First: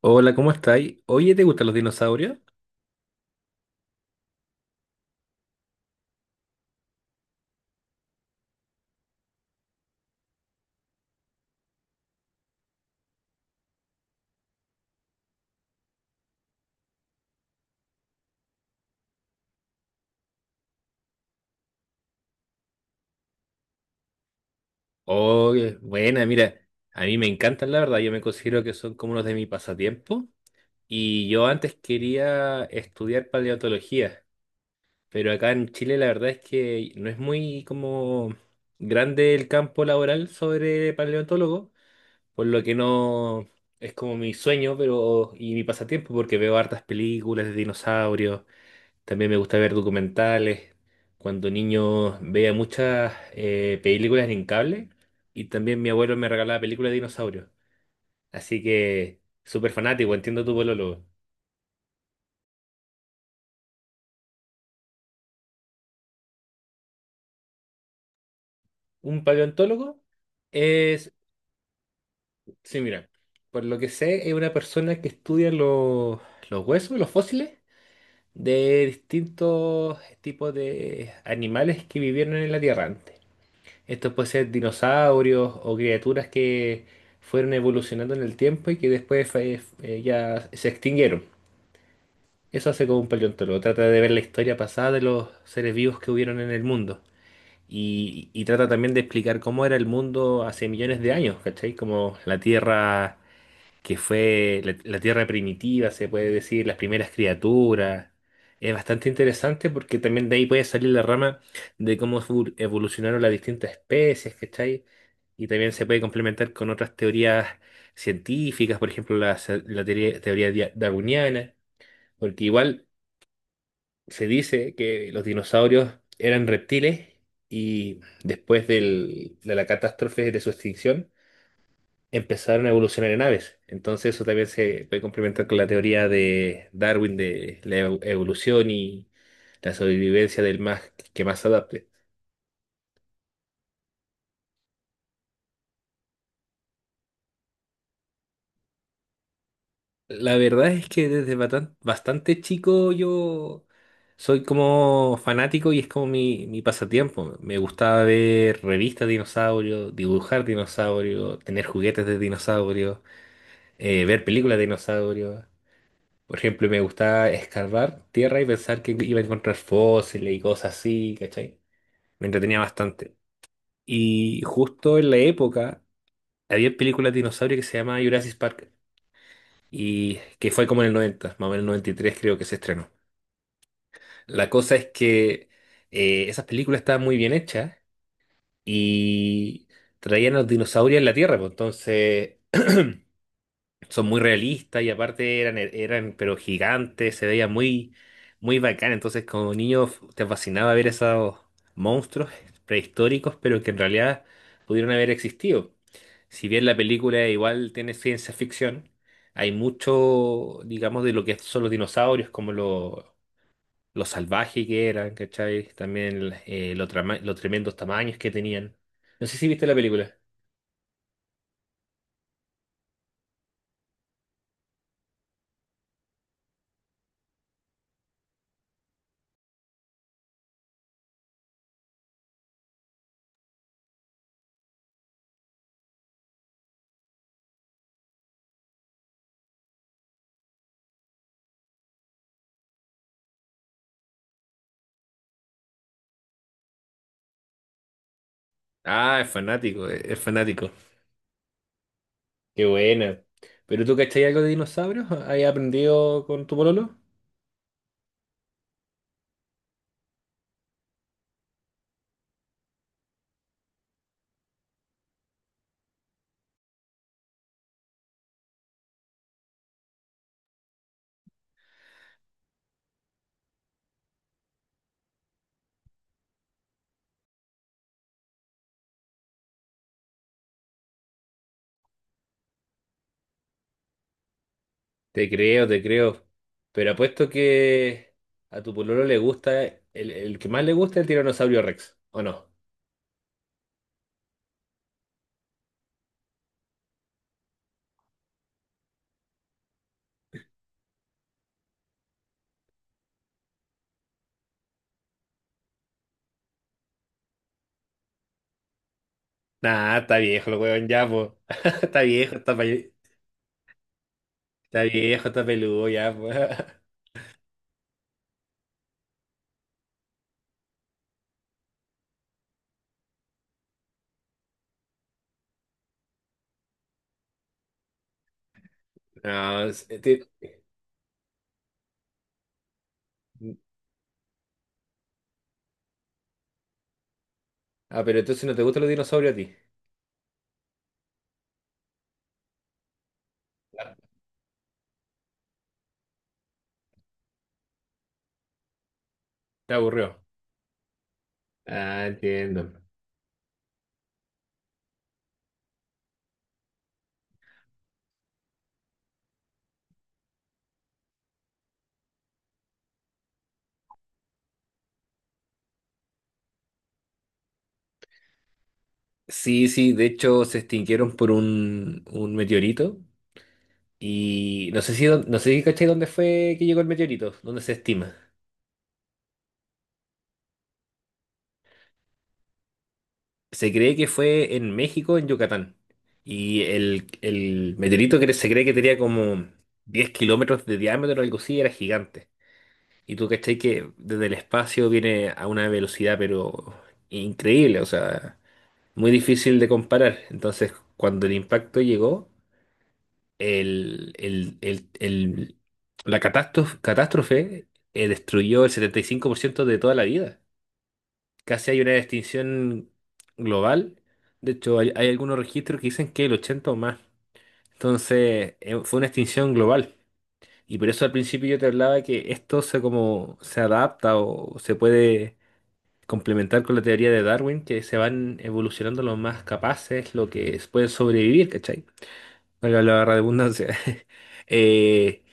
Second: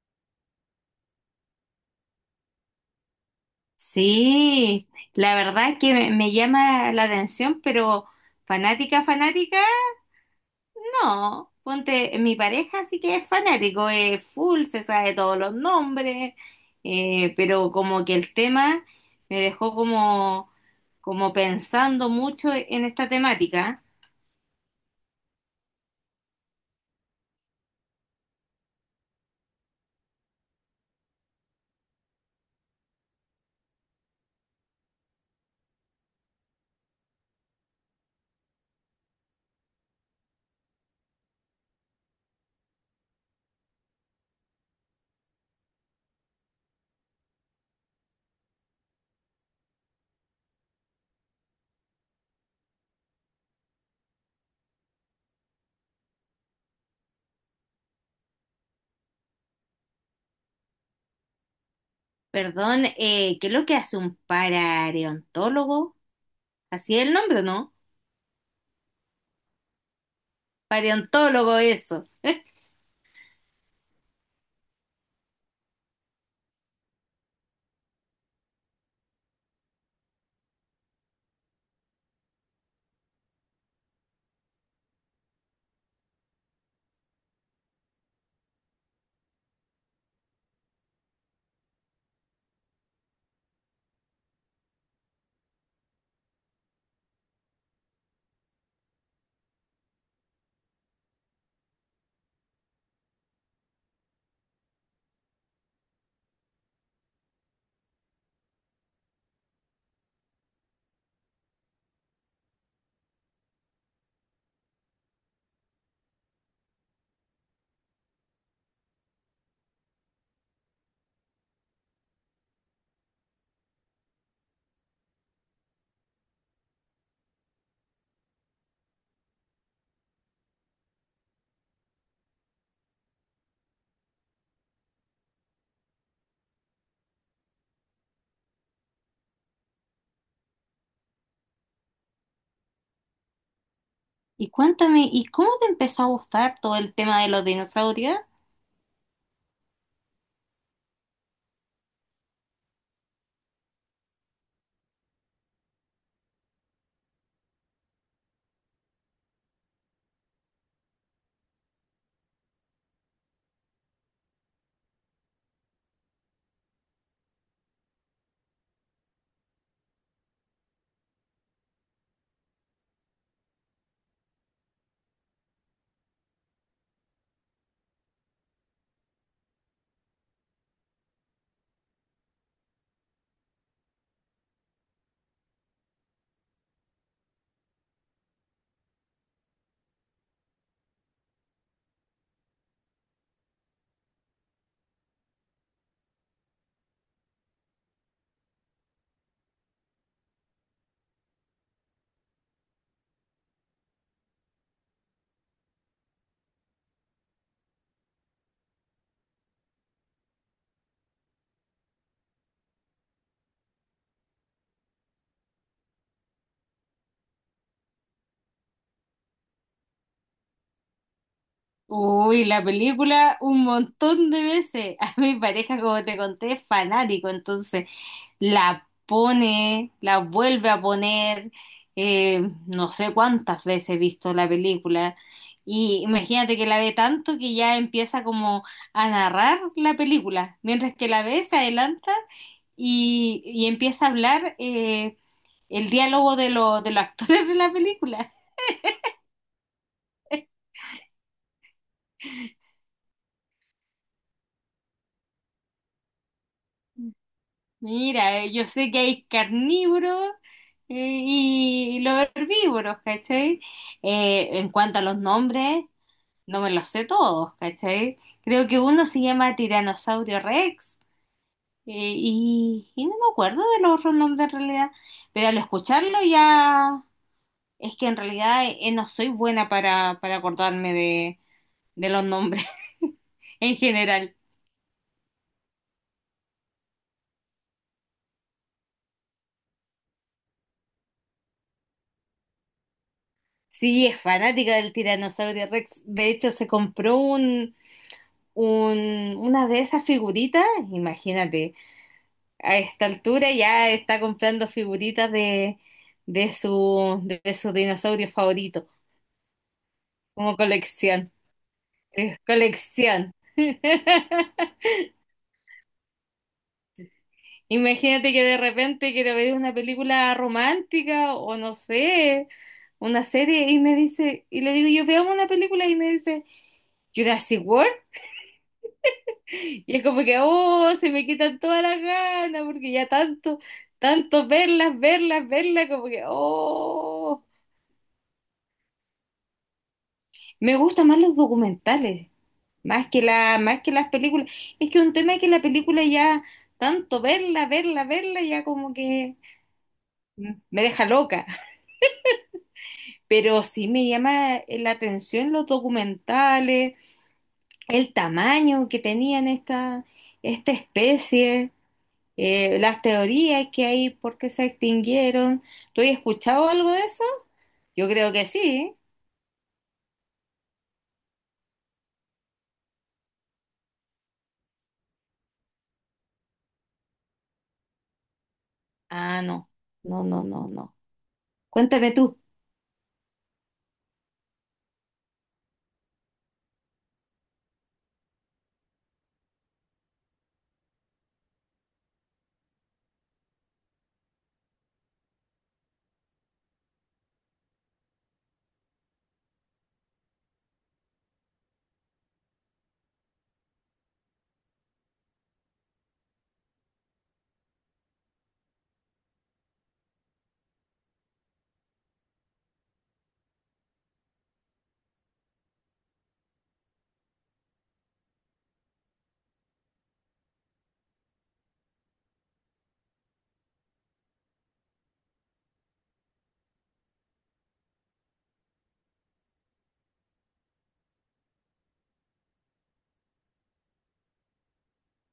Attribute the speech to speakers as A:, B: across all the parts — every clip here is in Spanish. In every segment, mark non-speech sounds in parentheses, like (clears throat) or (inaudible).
A: Hola, ¿cómo estáis? Oye, ¿te gustan los dinosaurios?
B: Sí, la verdad es que me llama la atención, pero fanática, fanática, no. Ponte, mi pareja sí que es fanático, es full, se sabe todos los nombres, pero como que el tema me dejó como, como pensando mucho en esta temática.
A: Oye, buena, mira, a mí me encantan, la verdad, yo me considero que son como unos de mi pasatiempo y yo antes quería estudiar paleontología, pero acá en Chile la verdad es que no es muy como grande el campo laboral sobre paleontólogo, por lo que no es como mi sueño, pero y mi pasatiempo porque veo hartas películas de dinosaurios. También me gusta ver documentales. Cuando niño veía muchas películas en cable y también mi abuelo me regalaba películas de dinosaurios. Así que súper fanático, entiendo tu polólogo.
B: Perdón, ¿qué es lo que hace un paraontólogo? Así es el nombre, ¿no?
A: Un paleontólogo es,
B: Paraontólogo, eso. (laughs)
A: sí, mira, por lo que sé, es una persona que estudia los huesos, los fósiles de distintos tipos de animales que vivieron en la Tierra. Esto puede ser dinosaurios o criaturas que fueron evolucionando en el tiempo y que después ya se extinguieron. Eso hace como un paleontólogo. Trata de ver la historia pasada de los seres vivos que hubieron en el mundo. Y trata también de explicar cómo era el mundo hace millones de años, ¿cachai? Como la Tierra que fue la tierra primitiva, se puede decir, las primeras criaturas. Es bastante interesante porque también de ahí puede salir la rama de cómo evolucionaron las distintas especies, ¿cachai? Y también se puede complementar con otras teorías científicas, por ejemplo, la teoría darwiniana, porque igual se dice que los dinosaurios eran reptiles y después de la catástrofe de su extinción, empezaron a evolucionar en aves. Entonces eso también se puede complementar con la teoría de Darwin de la evolución y la sobrevivencia del más que más se adapte.
B: Y cuéntame, ¿y cómo te empezó a gustar todo el tema de los dinosaurios?
A: La verdad es que desde bastante chico yo soy como fanático y es como mi pasatiempo. Me gustaba ver revistas de dinosaurios, dibujar dinosaurios, tener juguetes de dinosaurios, ver películas de dinosaurios. Por ejemplo, me gustaba escarbar tierra y pensar que iba a encontrar fósiles y cosas así, ¿cachai? Me entretenía bastante. Y justo en la época había películas de dinosaurio que se llamaba Jurassic Park y que fue como en el 90, más o menos en el 93 creo que se estrenó. La cosa es que esas películas estaban muy bien hechas y traían los dinosaurios en la Tierra, pues entonces son muy realistas y aparte eran pero gigantes, se veía muy, muy bacán. Entonces, como niño te fascinaba ver esos monstruos prehistóricos, pero que en realidad pudieron haber existido. Si bien la película igual tiene ciencia ficción, hay mucho, digamos, de lo que son los dinosaurios, como lo salvaje que eran, ¿cachai? También los tremendos tamaños que tenían. No sé si viste la película.
B: Uy, la película un montón de veces. (laughs) A mi pareja, como te conté, es fanático, entonces la pone, la vuelve a poner, no sé cuántas veces he visto la película. Y imagínate que la ve tanto que ya empieza como a narrar la película, mientras que la ve se adelanta y empieza a hablar. El diálogo de, de los actores de la película.
A: Ah, es fanático, es fanático. Qué buena. ¿Pero tú cachai algo de dinosaurios? ¿Has aprendido con tu pololo?
B: Mira, yo sé que hay carnívoros y los herbívoros, ¿cachai? En cuanto a los nombres, no me los sé todos, ¿cachai? Creo que uno se llama Tiranosaurio Rex y no me acuerdo de los otros nombres en realidad, pero al escucharlo ya es que en realidad no soy buena para acordarme de los nombres (laughs) en general.
A: Te creo, te creo. Pero apuesto que a tu pololo le gusta, el que más le gusta es el tiranosaurio Rex, ¿o no?
B: Sí, es fanática del tiranosaurio Rex. De hecho, se compró un, una de esas figuritas. Imagínate, a esta altura ya está comprando figuritas de su dinosaurio favorito,
A: Nah, está viejo el
B: como
A: weón ya,
B: colección.
A: po. (laughs) Está viejo,
B: Es colección. (laughs)
A: está viejo, está peludo ya, po. (laughs)
B: Imagínate que de repente quiero ver una película romántica o no sé, una serie y me dice, y le digo, yo veamos una película y me dice, Jurassic World.
A: No, es-
B: Y es como
A: te-
B: que, oh, se me quitan todas las ganas, porque ya tanto, tanto verlas, verlas, verlas, como que, oh.
A: Ah, pero entonces no te gustan los dinosaurios a ti.
B: Me gustan más los documentales, más que la, más que las películas. Es que un tema es que la película ya, tanto verla, verla, verla, ya como que
A: Te aburrió.
B: mm, me deja loca.
A: Ah, entiendo.
B: Pero sí me llama la atención los documentales, el tamaño que tenían esta, esta especie. Las teorías que hay por qué se extinguieron. ¿Tú has escuchado algo de eso? Yo creo que sí.
A: Sí, sí, de hecho se extinguieron por un meteorito. Y no sé si cachai dónde fue que llegó el meteorito, dónde se estima.
B: Ah, no, no, no, no, no. Cuéntame tú.
A: Se cree que fue en México, en Yucatán. Y el meteorito que se cree que tenía como 10 kilómetros de diámetro o algo así, era gigante. Y tú cachai que desde el espacio viene a una velocidad pero increíble, o sea, muy difícil de comparar. Entonces, cuando el impacto llegó, el, el, el, el- la catástrofe destruyó el 75% de toda la vida. Casi hay una distinción global. De hecho, hay algunos registros que dicen que el 80 o más. Entonces, fue una extinción global. Y por eso al principio yo te hablaba que esto se como se adapta o se puede complementar con la teoría de Darwin, que se van evolucionando los más capaces, los que pueden sobrevivir, ¿cachai? Valga la redundancia. (laughs) Eh,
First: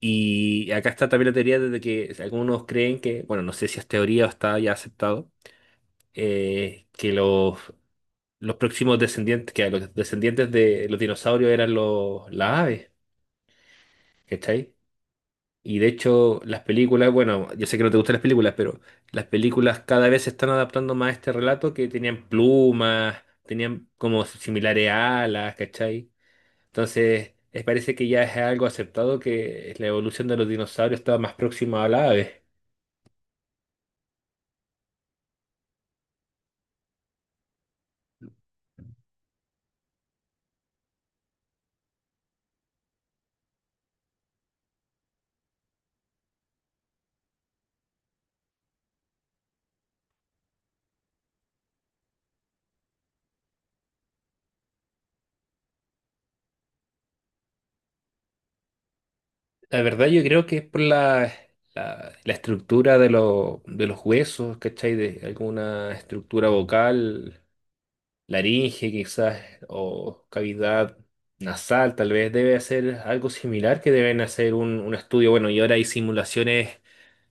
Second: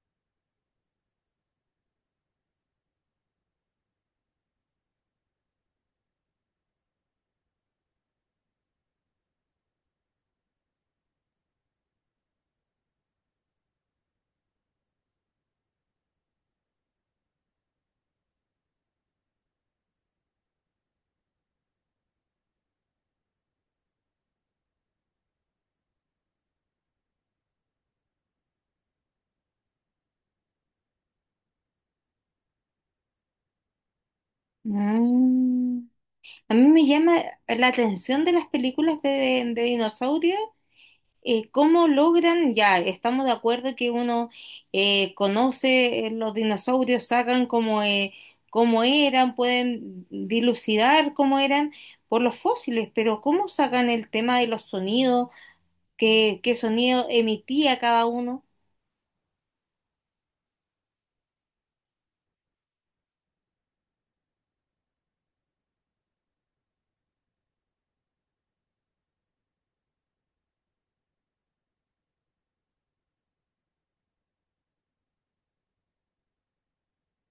A: y acá está también la teoría de que algunos creen que, bueno, no sé si es teoría o está ya aceptado, que los próximos descendientes, que a los descendientes de los dinosaurios eran las aves, ¿cachai? Y de hecho, las películas, bueno, yo sé que no te gustan las películas, pero las películas cada vez se están adaptando más a este relato, que tenían plumas, tenían como similares alas, ¿cachai? Entonces, parece que ya es algo aceptado que la evolución de los dinosaurios estaba más próxima a las aves.
B: Mm. A mí me llama la atención de las películas de dinosaurios, cómo logran, ya, estamos de acuerdo que uno conoce los dinosaurios, sacan cómo, cómo eran, pueden dilucidar cómo eran por los fósiles, pero cómo sacan el tema de los sonidos, qué, qué sonido emitía cada uno.
A: La verdad yo creo que es por la estructura de los huesos, ¿cachai? De alguna estructura vocal, laringe quizás, o cavidad nasal, tal vez debe hacer algo similar, que deben hacer un estudio. Bueno, y ahora hay simulaciones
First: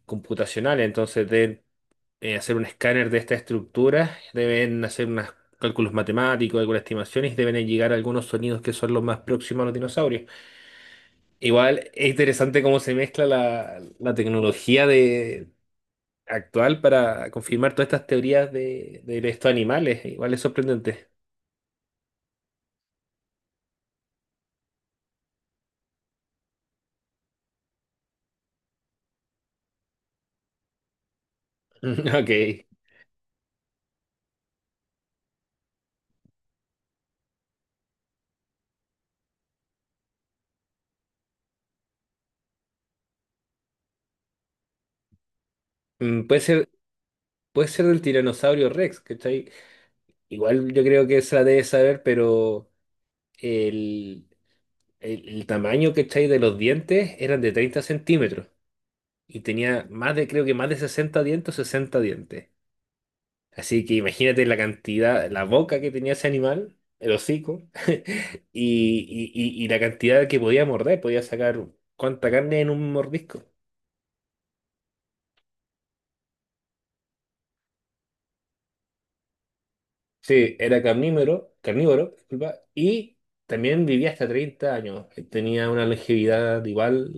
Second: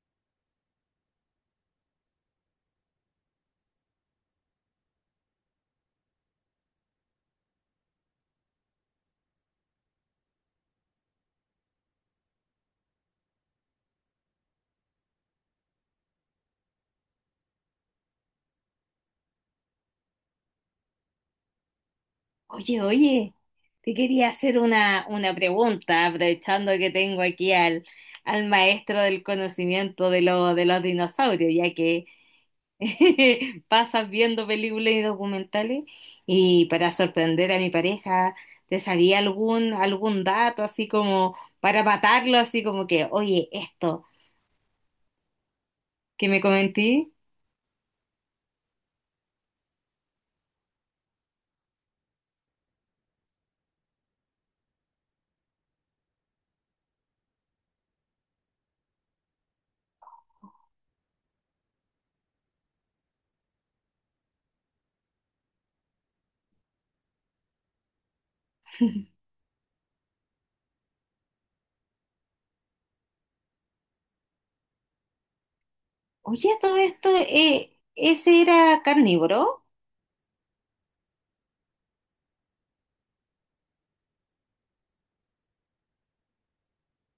A: computacionales, entonces deben hacer un escáner de esta estructura, deben hacer unos cálculos matemáticos, algunas estimaciones, y deben llegar a algunos sonidos que son los más próximos a los dinosaurios. Igual es interesante cómo se mezcla la tecnología de actual para confirmar todas estas teorías de estos animales. Igual es sorprendente. (laughs)
B: Oye, oye, te quería hacer una pregunta, aprovechando que tengo aquí al, al maestro del conocimiento de, de los dinosaurios, ya que
A: Ok.
B: (laughs) pasas viendo películas y documentales, y para sorprender a mi pareja, ¿te sabía algún, algún dato así como para matarlo, así como que, oye, esto
A: Mm,
B: que
A: Puede
B: me
A: ser,
B: comenté?
A: puede ser del tiranosaurio Rex, ¿cachai? Igual yo creo que se la debe saber, pero el, el tamaño, ¿cachai? De los dientes eran de 30 centímetros y tenía más de, creo que más de 60 dientes, 60 dientes. Así que imagínate la cantidad, la boca que tenía ese animal, el hocico, (laughs)
B: (laughs)
A: y la cantidad que podía morder, podía sacar cuánta carne en un mordisco.
B: Oye, todo esto, ¿ese era carnívoro?
A: Sí, era carnívoro, carnívoro, disculpa, y también vivía hasta 30 años. Tenía una longevidad igual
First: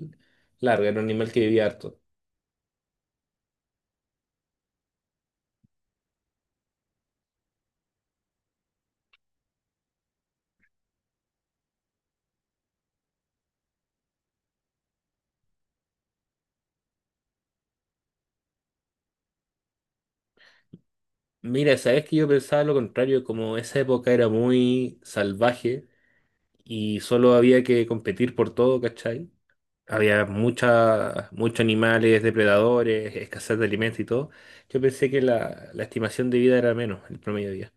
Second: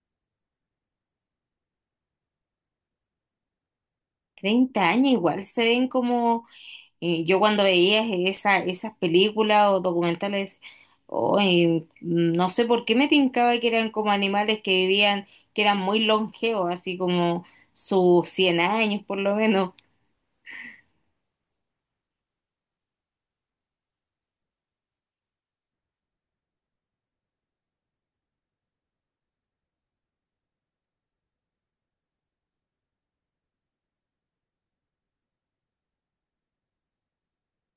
A: larga, era un animal que vivía harto.
B: 30 años igual se ven como yo cuando veía esa, esas películas o documentales, oh, no sé por qué me tincaba que eran como animales que vivían, que eran muy longevos, así como sus 100 años por lo menos.
A: Mira, sabes que yo pensaba lo contrario, como esa época era muy salvaje y solo había que competir por todo, ¿cachai? Había muchos animales, depredadores, escasez de alimentos y todo. Yo pensé que la estimación de vida era menos, el promedio de vida.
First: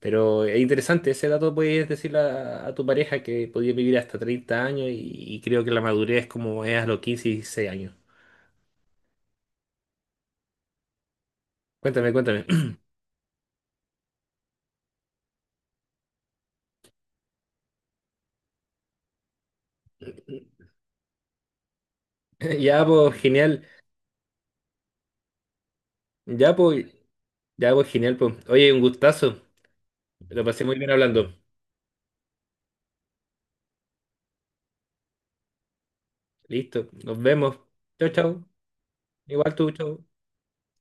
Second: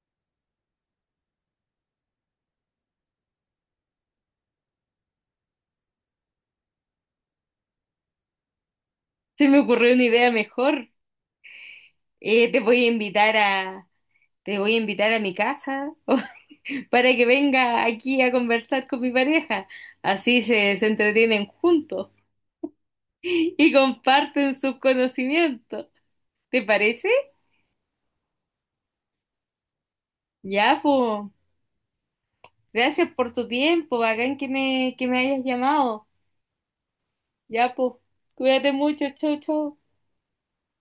A: Pero es interesante, ese dato puedes decirle a tu pareja que podía vivir hasta 30 años y creo que la madurez es como es a los 15 y 16 años.
B: Se me ocurrió una idea mejor.
A: Cuéntame, cuéntame.
B: Te
A: (laughs)
B: voy a invitar a, te voy a invitar a mi casa (laughs) para que venga aquí a conversar con mi pareja. Así se, se entretienen juntos
A: (clears throat) Ya, pues,
B: (laughs)
A: genial.
B: y comparten sus conocimientos.
A: Ya,
B: ¿Te
A: pues,
B: parece?
A: ya, pues, genial, pues. Oye, un gustazo. Lo pasé muy
B: Ya,
A: bien
B: po.
A: hablando.
B: Gracias por tu tiempo. Bacán que me hayas llamado.
A: Listo, nos vemos.
B: Ya, po.
A: Chau, chau.
B: Cuídate mucho. Chau,
A: Igual tú,
B: chau.
A: chau.